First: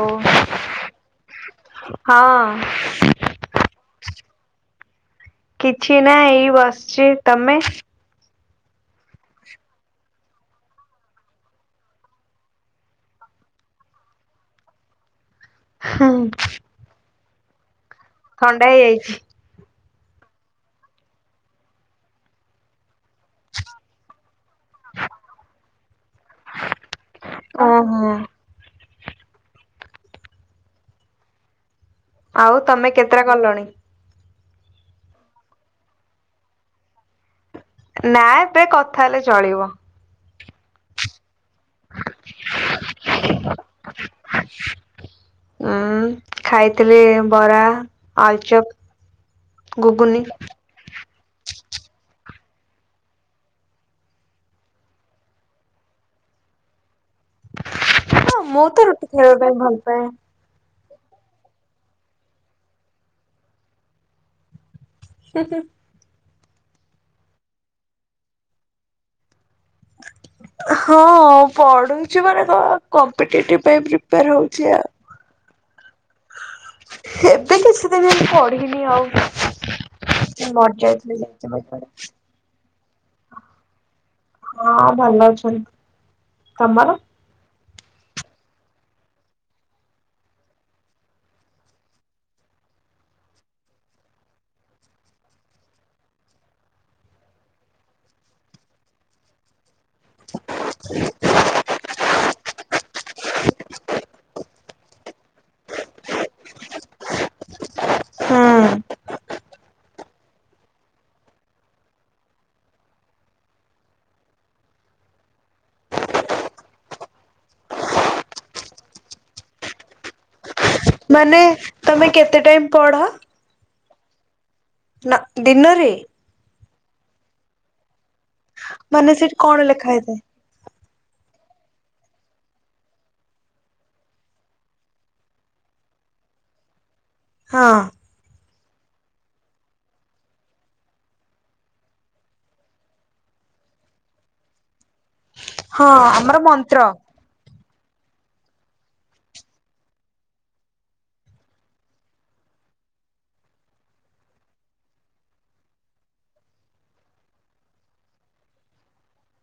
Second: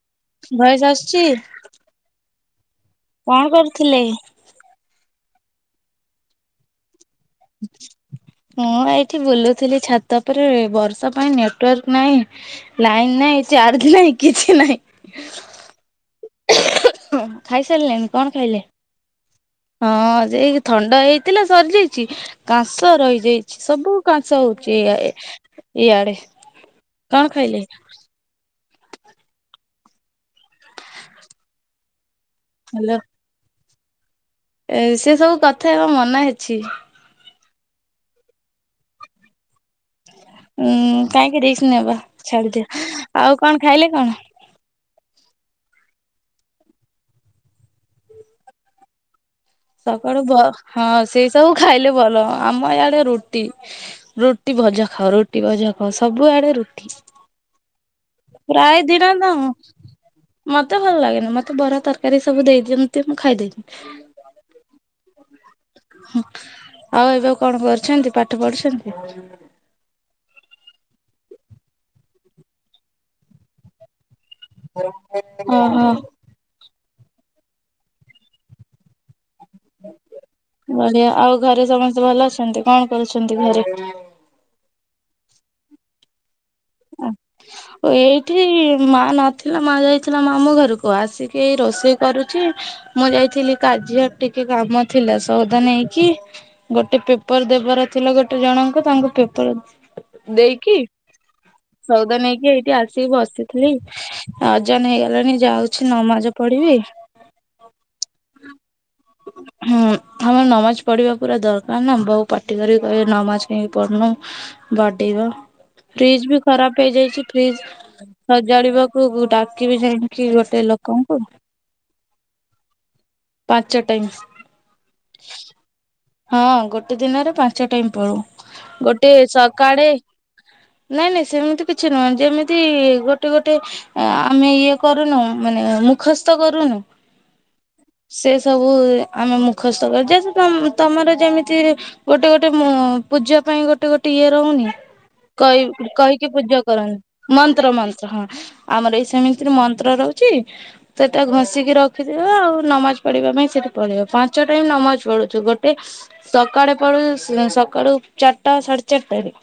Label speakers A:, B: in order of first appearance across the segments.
A: ଓ
B: ଭୟସ ଆସୁଛି।
A: ହଁ।
B: କଣ କରୁଥିଲେ?
A: କିଛି ନାଇଁ ଏଇ ବସିଛି। ତମେ
B: ମୁଁ ଏଇଠି ବୁଲୁଥିଲି ଛାତ ପରେ ବର୍ଷା ପାଇଁ ନେଟୱାର୍କ ନାହିଁ। ନାଇନ ନାହିଁ ଚାର୍ଜ ନାହିଁ କିଛି ନାହିଁ।
A: [inaudible]
B: ଖାଇସାରିଲେଣି କଣ ଖାଇଲେ?
A: ହେଇଯାଇଛି।
B: ହଁ ଯେ ଥଣ୍ଡା ହେଇଥିଲା ସରିଯାଇଛି କାସ ରହିଯାଇଛି ସବୁ କାସ ହଉଛି ଇଆଡେ। କଣ ଖାଇଲେ?
A: ଓହୋ ଆଉ ତମେ କେତେଟା କଲଣି?
B: ଏ ସେ ସବୁ କଥା ହେଵା ମନା ଅଛି।
A: ନା ଏବେ କଥା ହେଲେ ଚଳିବ।
B: ଉଁ କାହିଁକି ରିକ୍ସ ନେବା ଛାଡିଦିଅ ଆଉ କଣ ଖାଇଲେ କଣ?
A: ଉଁ ଖାଇଥିଲି ବରା, ଆଳୁଚପ।
B: ସକାଳୁ
A: ଘୁଗୁନି।
B: ଭ ହଁ ସେଇ ସବୁ ଖାଇଲେ ଭଲ ଆମ ଇଆଡେ ରୁଟି ରୁଟି ଭଜା ଖାଅ ରୁଟି ଭଜା ଖାଅ ସବୁଆଡେ ରୁଟି।
A: ହଁ ମୁଁ
B: ପ୍ରାଏ
A: ତ ରୁଟି
B: ଦିନତ
A: ଖାଇବା ପାଇଁ ଭଲ ପାଏ।
B: ମତେ ଭଲ ଲାଗେନି ମତେ ବରା ତରକାରୀ ସବୁ ଦେଇଦିଅନ୍ତେ ମୁଁ ଖାଇ ଦେବି।
A: [inaudible]
B: ଆଉ ଏବେ ଆଉ କଣ କରୁଛନ୍ତି ପାଠ ପଢୁଛନ୍ତି?
A: ହଁ ପଢୁଛି ମାନେ କଣ କଂପିଟେଟିଭ ପାଇଁ ପ୍ରିପାର ହଉଛି। ଆଉ।
B: ହଁ ହଁ।
A: ଏବେ କିଛି ଦିନ ପଢିନି ଆଉ।
B: ବଢିଆ
A: ମରିଯାଇଥିଲି
B: ଆଉ
A: ଯାଇଥିଲି
B: ଘରେ
A: କୁଆଡେ।
B: ସମସ୍ତେ ଭଲ ଅଛନ୍ତି କଣ କରୁଛନ୍ତି ଘରେ?
A: ହଁ ଭଲ ଅଛନ୍ତି ତମର।
B: [inaudible] ଏଇଠି ମା ନଥିଲା ମା ଯାଇଥିଲା ମାମୁଁ ଘରକୁ ଆସିକି ଏଇ ରୋଷେଇ କରୁଛି। ମୁଁ ଯାଇଥିଲି କାଜି ହାଟ ଟିକେ କାମ ଥିଲା ସଉଦା ନେଇକି। ଗୋଟେ ପେପର୍ ଦେବାର ଥିଲା ଗୋଟେ ଜଣଙ୍କ ତାଙ୍କୁ ପେପର୍ ଦେଇକି ସଉଦା ନେଇକି ଏଇଠି ଆସିକି ବସିଥିଲି। ଆଜାନ ହେଇଗଲାଣି ଯାଉଛି ନମାଜ ପଢିବି। ହଁ।
A: ହୁଁ
B: ହୁଁ, ଆମର ନମାଜ ପଢିବା ପୁରା ଦରକାର ନା ବୋଉ ପାଟି କରି କହେ ନମାଜ କାହିଁକି ପଢ଼ୁନୁ। ବାଡେଇବ ଫ୍ରିଜ୍ ବି ଖରାପ ହେଇଯାଇଛି ଫ୍ରିଜ୍ ସଜାଡିବାକୁ ଗୁ-ଡାକିବି ଯାଇକି ଗୋଟେ ଲୋ
A: ମାନେ ତୋମେ କେତେ ଟାଇମ୍ ପଢ?
B: ପାଞ୍ଚ ଟାଇମ୍।
A: ନା ଦିନରେ?
B: ହଁ ଗୋଟେ ଦିନରେ ପାଞ୍ଚ ଟାଇମ୍ ପଡୁ। ଗୋଟେ
A: ମାନେ ସେଠି କଣ ଲେଖା
B: ସକାଳେ
A: ହେଇଥାଏ?
B: ନାଇଁ ନାଇଁ ସେମିତି କିଛି ନୁହଁ। ଯେମିତି ଗୋଟେ ଗୋଟେ ଅ, ଆମେ ଇଏ କରୁନୁ ମାନେ ମୁଖସ୍ଥ କରୁନୁ।
A: ହଁ।
B: ସେ ସବୁ ଆମେ ମୁଖସ୍ଥ କରି [unintelligible] ସେ ତୋମ ତୋମର ଯେମିତି ଗୋଟେ ଗୋଟେ ମୋ-ପୂଜା ପାଇଁ ଗୋଟେ ଗୋଟେ ଇଏ ରହୁନି। କଇ
A: ହଁ
B: କହିକି
A: ଆମର
B: ପୂଜା
A: ମନ୍ତ୍ର
B: କରନ୍ ମନ୍ତ୍ର ମନ୍ତ୍ର ହଁ ଆମର ଏଇ ସେମିତିରେ ମନ୍ତ୍ର ରହୁଛି। ସେଟା ଘଷିକି ରଖିଥିବ ଆଉ ନମାଜ ପଢ଼ିବା ପାଇଁ ସେଠି ପଳିବ ପାଞ୍ଚ ଟାଇମ୍ ନମାଜ ପଢ଼ୁଛୁ। ଗୋ ଟେ ସକାଡେ ପଢୁଚୁ ସୁଁ, ସକାଳୁ ଚାଟା ସାଢେ ଚାରଟାରେ।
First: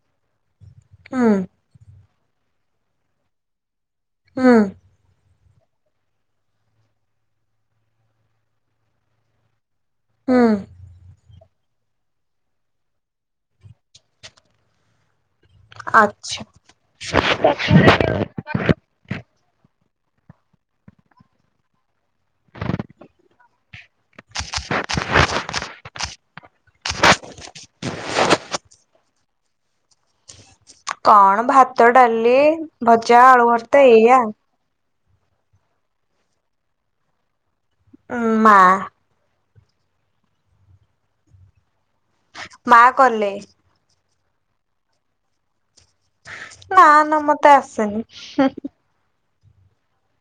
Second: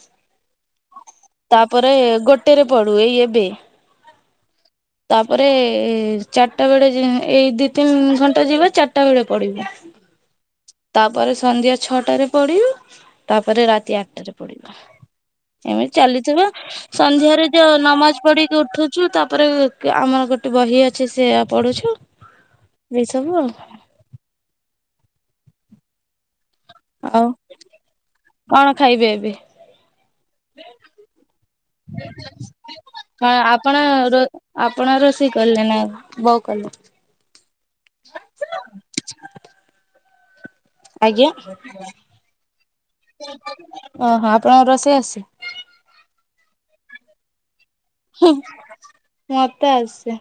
A: ହଁ।
B: ତାପରେ ଗୋଟେରେ ପଡୁ ଏଇ ଏବେ।
A: ହଁ।
B: ତାପରେ ଚାଟା ବେଳେ ଯି ଏଇ ଦି ତିନି ଘଣ୍ଟା ଯିବ ଚାଟା ବେଳେ ପଢିବୁ।
A: ହୁଁ
B: ତାପରେ ସନ୍ଧ୍ୟା ଛଅଟାରେ ପଢିବ। ତାପରେ ରାତି ଆଟାରେ ପଡିବା। ଏମିତି
A: ଆଚ୍ଛା।
B: ଚାଲିଥିବ ସନ୍ଧ୍ୟାରେ ଯୋଉ ନମାଜ ପଢିକି ଉଠୁ ଚୁ ତାପରେ କେ-ଆମର ଗୋଟେ ବହି ଅଛି ସେୟା ପଢୁଛୁ। ଏଇ ସବୁ ଆଉ କଣ। ଆଉ କଣ ଖାଇବେ ଏବେ?
A: କଣ ଭାତ, ଡାଲି, ଭଜା,
B: କଣ
A: ଆଳୁ
B: ଆପଣ
A: ଭର୍ତା
B: ରୋ
A: ଏଇଆ।
B: ଆପଣ ରୋଷେଇ କଲେ ନା ବୋଉ କଲେ?
A: ଉଁ, ମା।
B: ଆଜ୍ଞା ଓହୋ,
A: ମା କଲେ
B: ଆପଣଙ୍କ ରୋଷେଇ ଆସେ
A: ନା ନା ମୋତେ ଆସେନି।
B: ହିଁ, ମୋତେ ଆସେ।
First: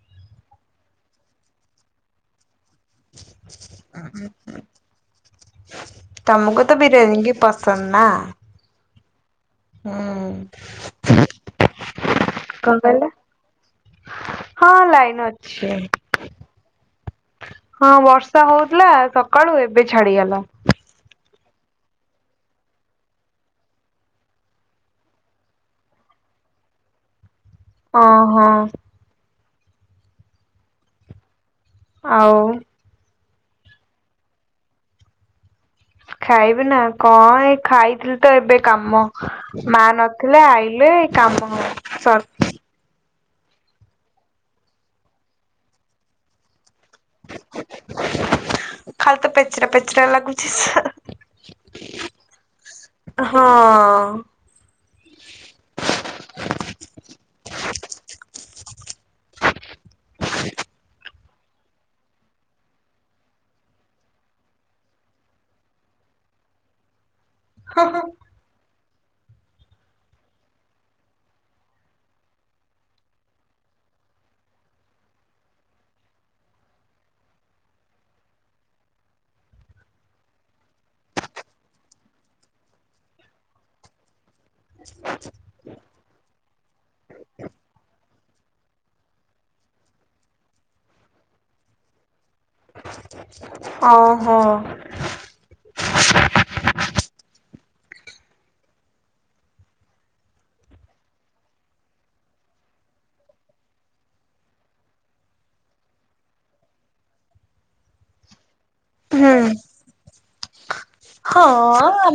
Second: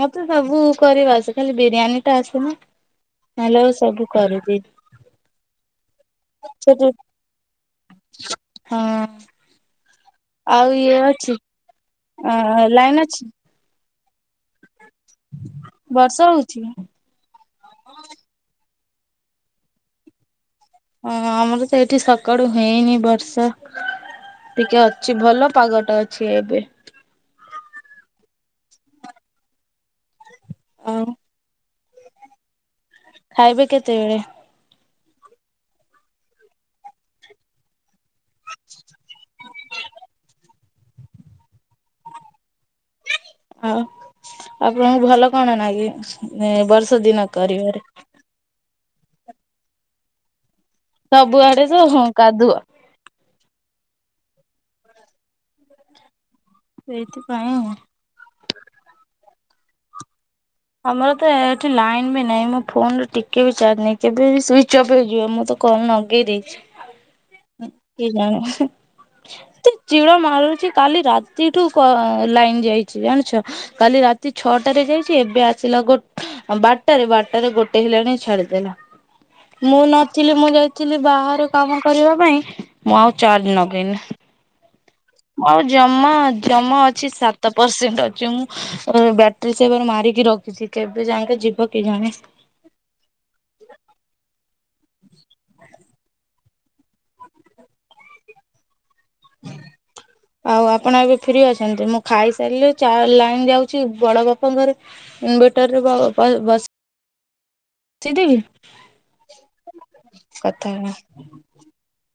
B: ମୋତେ ସବୁ କରିବା ଆସେ। ଖାଲି ବିରିୟାନୀ ଟା ଆସେନା। ତାହେଲେ ଓ ସବୁ କରଦିିଏ।
A: ତୋମକୁ ତ ବିରିୟାନୀ କି ପସନ୍ଦ ନା?
B: ହଁ,
A: ହୁଁ
B: ଆଉ ଇଏ ଅଛି ଅ,
A: କଣ କହିଲ?
B: ଲାଇନ୍ ଅଛି?
A: ହଁ ଲାଇନ୍ ଅଛି।
B: ବର୍ଷା ହଉଛି?
A: ହଁ ବର୍ଷା ହଉଥିଲା ସକାଳୁ ଏବେ ଛାଡିଗଲା।
B: ହଁ ଆମର ତ ଏଇଠି ସକାଳୁ ହେଇନି ବର୍ଷା। ଟିକେ ଅଛି ଭଲ ପାଗଟା ଅଛି ଏବେ।
A: ଅଁ, ହଁ।
B: ଆଉ
A: ଆଉ।
B: ଖାଇବେ କେତେବେଳେ।
A: ଖାଇବି ନା କଣ ଏ ଖାଇଥିଲି ତ ଏବେ କାମ ମା ନଥିଲେ ଆଇଲେ ଏ କାମ ସର
B: ହଉ ଆପଣଙ୍କୁ ଭଲ କଣ ନ କି ବର୍ଷ ଦିନ କରିବାରେ।
A: ଖାଲ ତ ପେଚରା ପେଚରା ଲାଗୁଛି।
B: ସବୁଆଡେ ତ ହଁ କାଦୁଅ।
A: ହଁ।
B: ସେଇଥିପାଇଁ। ଆମର ତ ଏଠି ଲାଇନ୍ ବି ନାହିଁ ମୋ ଫୋନ ଟିକେ ବି ଚାର୍ଜ ନାହିଁ କେବେ ସୁଇଚ ଅଫ୍ ହେଇଯିବ ମୁଁ ତ କଣ ଲଗେଇ ଦେଇଛି କି ଜଣ ଚିଡ଼ ମାରୁଛି କାଲି ରାତିଠୁ କ ଲାଇନ୍ ଯାଇଛି ଜାଣିଛ। କାଲି ରାତି ଛଅଟାରେ ଯାଇଛି ଏ ଏବେ ଆସିଲା ଗ ବାରଟାରେ ବାରଟାରେ ଗୋଟେ ହେଲାଣି ଛାଡିଦେଲା। ମୁଁ ନଥିଲି ମୁଁ ଯାଇଥିଲି ବାହାରୁ କାମ କରିବା ପାଇଁ ମୁଁ ଆଉ ଚାର୍ଯ ଲଗେଇନି।
A: ଆ
B: ଆଁ ଜମା ଜମା ଅଛି ସାତ ପରସେଣ୍ଟ ଅଛି ମୁଁ ବ୍ୟାଟେରୀ ସେବାରୁ ମାରିକି ରଖିଛି କେବେ ଯାଇକ ଯିବ କି ଜଣେ।
A: ଓ ହୋ।
B: ହୁଁ ଆଉ ଆପଣ ଏବେ ଫ୍ରି ଅଛନ୍ତି ମୁଁ ଖାଇସାରିଲି ଚା ଲାଇନ୍ ଯାଉଛି ବଡ ବାପାଙ୍କରେ ଇନଭେଟରରେ ବ ବ ବସ ସିଦ୍ଧିିବି
A: ହୁଁ।
B: କଥା ହେ
A: ହଁ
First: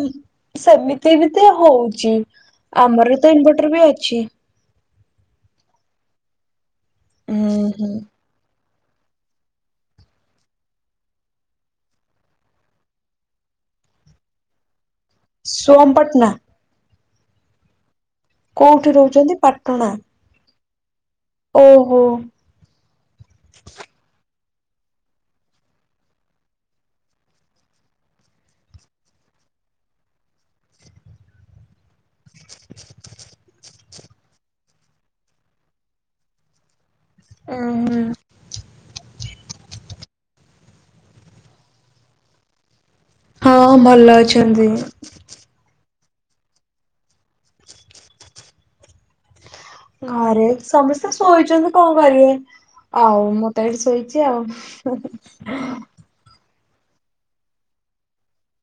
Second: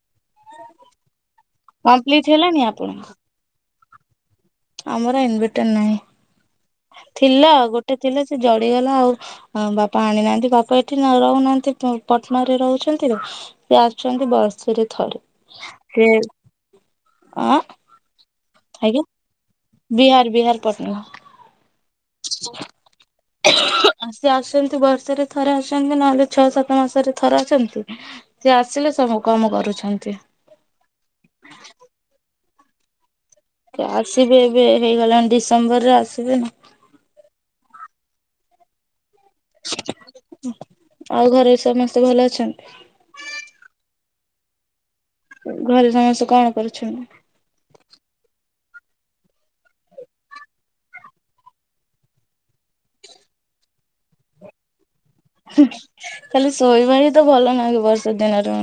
A: ସେମିତି ବି ତ ହଉଛି
B: କମ୍ପ୍ଲିଟ ହେଲାଣି ଆପଣଙ୍କ
A: ଆମର ତ ତ ଇନଭର୍ଟର ବି ଅଛି।
B: ଆମର ଇନଭେଟର ନାହିଁ ଥିଲା
A: ହୁଁ ହୁଁ
B: ଗୋଟେ ଥିଲା ସେ ଜଳିଗଲା ଆଉ ଆ ବାପା ଆଣିନାହାନ୍ତି ବାପା ଏଠି ରହୁନାହାନ୍ତି ପଟନା ରେ ରହୁଛନ୍ତି ତ ସେ ଆସୁଛନ୍ତି ବର୍ଷରେ ଥରେ।
A: ସୋମପଟନା
B: ଆ
A: କୋଉଠି ରହୁଛନ୍ତି ପା
B: ବିହାର ବିହାର ପଟନା
A: ଓହୋ।
B: [inaudible] ଆ ସେ ଆସନ୍ତି ବର୍ଷରେ ଥରେ ଆସନ୍ତି ନହେଲେ ଛଅ ସାତ ମାସରେ ଥରେ ଆସନ୍ତି। ସେ ଆସିଲେ ସବୁ କାମ କରୁଛନ୍ତି। ଆସିବେ ଏବେ ହେଇଗଲାଣି ଡିସେମ୍ବର ରେ ଆସିବେ ନା
A: ଓଁ ହୁ।
B: ଆଉ ଘରେ ସମସ୍ତେ ଭଲ ଅଛନ୍ତି।
A: ହଁ ଭଲ ଅଛନ୍ତି।
B: ଘରେ ସମସ୍ତେ କଣ କରୁଛନ୍ତି?
A: ଘରେ ସମସ୍ତେ ଶୋଇଛନ୍ତି କଣ କରିବେ? ଆଉ ମୁ ତ ଏଇଠି ଶୋଇଛି ଆଉ
B: ଖାଲି ଶୋଇବା ହି ତ ଭଲ ନାଁ ବର୍ଷା ଦିନରୁ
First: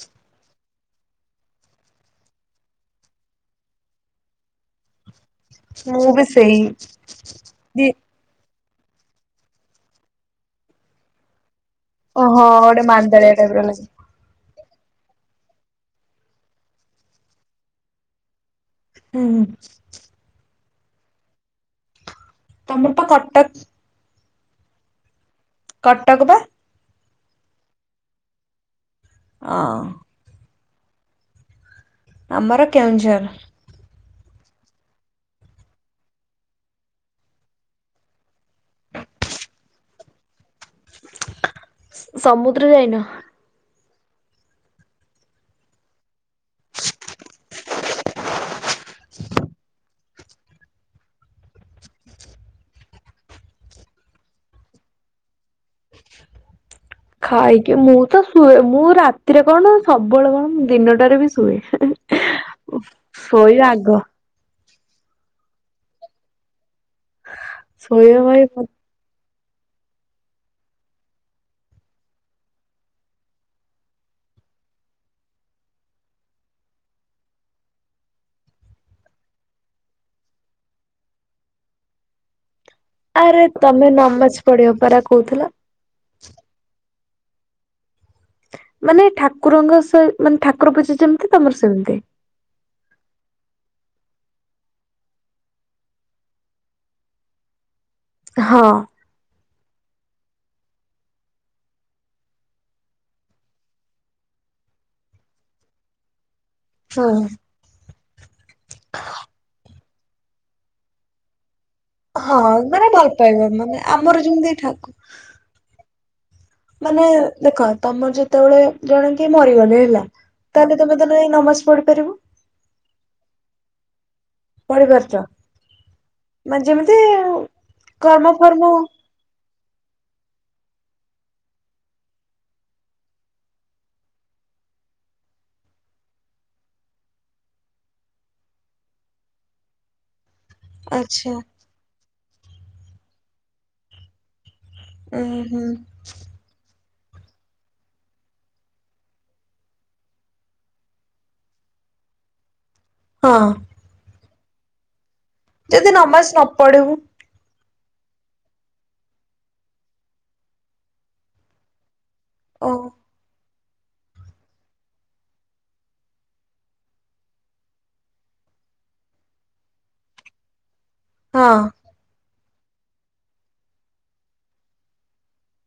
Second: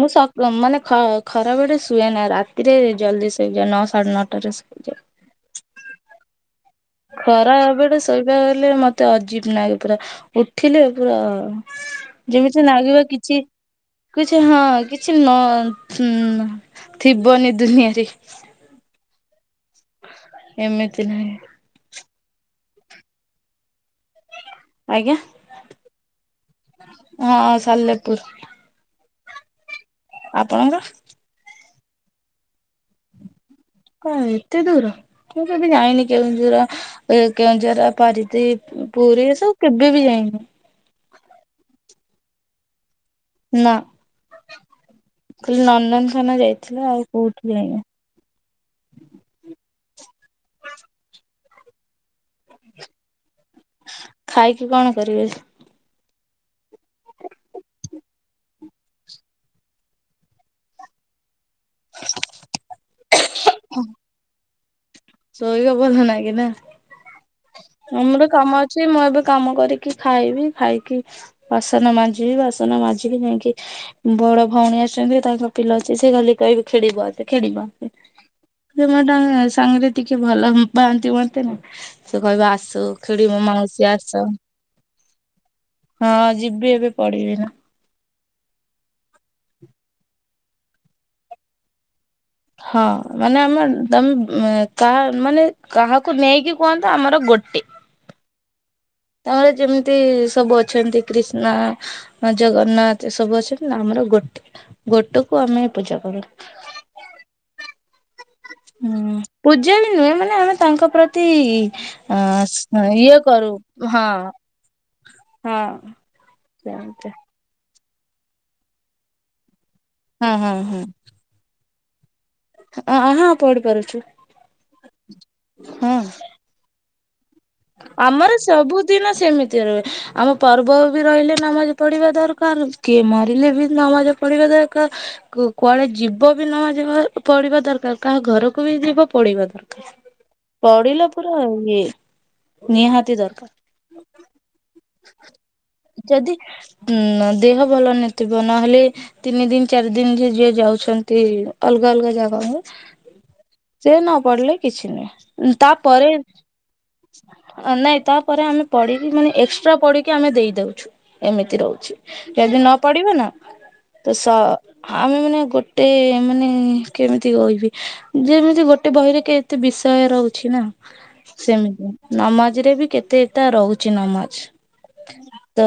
B: ମୁଁ ମାନେ ଖରାବେଳେ ଶୁଏନା ରାତିରେ ଜଲଦି ସୋଏ ନଅ ସାଢେ ନଅଟାରେ ଆଚ୍ଛା।
A: ମୁଁ ବି ସେଇ ଦି
B: ଖରାବେଳେ ଶୋଇବା ଗଲେ ମତେ ଅଜୀବ ଲାଗେ ପୁରା ଉଠିଲେ ପୁରା
A: ଓହୋ
B: ଯେମିତି
A: ଗୋଟେ
B: ଲାଗିବ
A: ମାନ୍ଦାଳିଆ
B: କିଛି
A: ଟାଇପର ଲାଗେ।
B: କିଛି ହଁ କିଛି ନ ଥିବନି ଦୁନିଆରେ
A: ହୁଁ।
B: ଏମିତି ନାହିଁ।
A: ତମେତ କଟକ
B: ଆଜ୍ଞା।
A: କଟକ ପା
B: ହଁ ସାଲେପୁର।
A: ହଁ।
B: ଆପଣଙ୍କର
A: ଆମର କେଉଁଝର।
B: ହଁ ଏତେ ଦୂର ମୁଁ ଯଦି ଯାଇନି କେଉଁଝର ଏ କେଉଁଝର ପାରିତ୍ରୀ ପୁରୀ ଏ ସବୁ କେବେ ବି ଯାଇନି?
A: ସମୁଦ୍ର ଯାଇନ?
B: ନା ଖାଲି ନନ୍ଦନଖାନା ଯାଇଥିଲି ଆଉ କୋଉଠି ଯାଇନି। ଖାଇକି କଣ କରିବେ?
A: ଖାଇକି ମୁଁ ତ ଶୁଏ ମୁଁ ରାତିରେ କଣ ସବୁବେଳେ କଣ ମୁଁ ଦିନଟାରେ ବି ଶୁଏ। ସୋଇବା ଆଗ।
B: ଶୋଇବା ଭଲ ନାଇଁ
A: ଶୋଇବା
B: ଆମର କାମ
A: ପାଇଁ
B: ଅଛି ମୁଁ ଏବେ କାମ କରିକି ଖାଇବି ଖାଇକି ବାସନ ମାଜିବି ବାସନ ମାଜିକି ଯାଇକି ବଡ ଭଉଣୀ ଆସିଛନ୍ତି ତାଙ୍କ ପିଲା ଅଛି ସେ ଖାଲି କହିବେ ଖେଳିବେ ଖେଳିବ‌ଆସେ ସେ ମ ସାଙ୍ଗରେ ଟିକେ ଭଲ ପାଆନ୍ତି ମତେ ନା ସେ କହିବ ଆସୁ
A: ଆରେ ତମେ ନମାଜ ପଢିବା ପରା କହୁଥିଲ।
B: ହଁ ଯିବି ଏବେ ପଢିବି ବା।
A: ମାନେ ଠାକୁରଙ୍କ ସହି ମାନେ ଠାକୁର ପୂଜା ଯେମିତି ତମର ସେମିତି
B: ହଁ ମାନେ ଆମ ତମେ କାହା ମାନେ କାହାକୁ ନେଇକି କୁହନ୍ତୁ ଆମର ଗୋଟେ
A: ହଁ।
B: ତାପରେ ଯେମିତି ସବୁ ଅଛନ୍ତି କ୍ରିଷ୍ଣା ଜଗନ୍ନାଥ ଏ ସବୁ ଅଛି ଆମର ଗୋଟେ ଗୋଟେକୁ ଆମେ ପୂଜା କରୁ।
A: ହଁ।
B: ହୁଁ ପୂଜାରି ନୁହେଁ ମାନେ ଆମେ ତାଙ୍କ ପ୍ରତି ହଁ
A: ମାନେ ଭଲ
B: ଇଏ
A: ପାଇବା
B: କରୁ
A: ମାନେ
B: ହଁ
A: ଆମର ଯେମିତି ଠାକୁ
B: ହଁ।
A: ମାନେ
B: [unintelligible]
A: ଦେଖ ତମର ଯେତେବେଳେ ଜଣେ କିଏ ମରିଗଲେ ହେଲା
B: ହଁ ହଁ
A: ତାହେଲେ ତମେ ତମେ ଏ ନମାଜ ପଢିପାରିବ?
B: ଅ ହଁ ପଢିପାରୁଛୁ।
A: [inaudible] ମାନେ ଯେମିତି କର୍ମ
B: ଆମର
A: ଫର୍ମ
B: ସବୁଦିନ ସେମିତି ରହେ ଆମ ପର୍ବ ବି ରହିଲେ ନମାଜ ପଢିବା ଦରକାର କିଏ ମରିଲେ ବି ନମାଜ ପଢିବା ଦରକାର୍। କୁ କୁଆଡେ ଯିବ ବି ନ ଯିବା ପଡିବା ଦରକାର କାହା ଘରକୁ ବି ଯିବ ପଡିବା ଦରକାର। ପଢିଲା
A: ଆଚ୍ଛା
B: ପୁରା ଇଏ ନିହାତି
A: ଉଁ ହୁଁ
B: ଦରକାର ଯଦି ହୁଁ ଦେହ ଭଲ ନଥିବ ନହେଲେ ତିନି ଦିନ ଚାରି ଦିନ ଯିଏ ଯିଏ ଯାଉଛନ୍ତି ଅଲଗା ଅଲଗା ଜାଗାକୁ
A: ହଁ।
B: ସେ ନ ପଡିଲେ କିଛି ନୁହେଁ ଉଁ
A: ଯଦି
B: ତାପରେ
A: ନମାଜ ନ ପଢୁ
B: ନାଇଁ ତାପରେ ଆମେ ପିଡିକି ମାନେ ଏକ୍ସଟ୍ରା ପଢିକି ଆମେ ଦେଇ ଦଉଚୁ ଏମିତି ରହୁଚି। ଯଦି
A: ଓ
B: ନ ପଡିବ ନା ତ ସ ଆମେ ମାନେ ଗୋଟେ ମାନେ କେମିତି କହିବି ଯେମିତି ଗୋଟେ ବହିରେ କେତେ ବିଷୟ ରହୁଚି ନା
A: ହଁ
B: ସେମିତି। ନମାଜ ରେ ବି କେତେଟା ରହୁଚି ନମାଜ। ତ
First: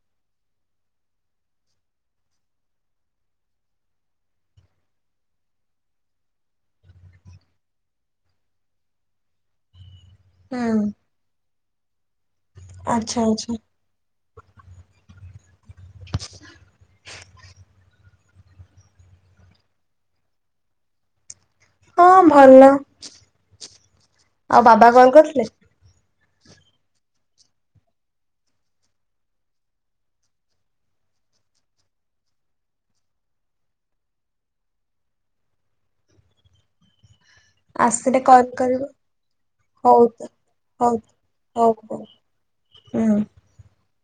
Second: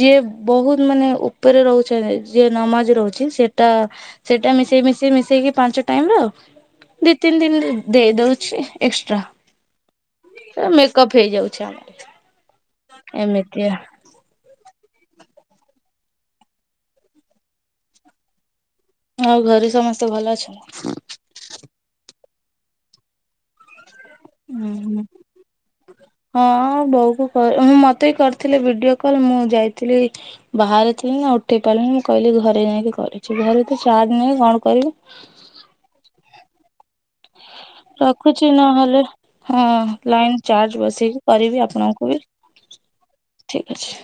B: ଯିଏ ବହୁତ ମାନେ ଉପରେ ରହୁଚନ୍ତି ଯିଏ ନମାଜ ରହୁଚି ସେଟା ସେଇଟା ମିଶେଇ ମିଶେଇ ମିଶେଇକି ପାଞ୍ଚ ଟାଇମ୍ ର ଦି ତିନି ଦିନ ଦେଇ ଦଉଚି ଏକ୍ସଟ୍ରା। ପୁରା
A: ହୁଁ
B: ମେକଅପ୍ ହେଇଯାଉଚି
A: ଆଚ୍ଛା
B: ଆମର
A: ଆଚ୍ଛା
B: ଏମିତିଆ। ଆଉ ଘରେ ସମସ୍ତେ ଭଲ ଅଛନ୍ତି?
A: ହଁ ଭଲ। ଆଉ
B: ଉଁ
A: ବାବା
B: ହୁଁ।
A: କଲ୍ କରିଥିଲେ
B: ହଁ ବୋଉକୁ କ ହଁ ମତେ ବି କରିଥିଲେ ଭିଡିଓ କଲ ମୁଁ ଯାଇଥିଲି ବାହାରେଥିଲି ନା ଉଠେଇ ପାରିଲଣିି ମୁଁ କହିଲି ଘରେ ଯାଇଁକି କରିଚି ଘରେ ତ ଚାର୍ଜ ନାହିଁ କଣ କରିବୁ
A: ଆସିଲେ କଲ
B: ରଖୁଛି
A: କରିବୁ
B: ନହେଲେ ହଁ
A: ହଉ
B: ଲାଇନ ଚାର୍ଜ
A: ହଉ
B: ବସେଇକି
A: ହଉ ହଉ। ହୁଁ।
B: ଠିକ୍ ଅଛି।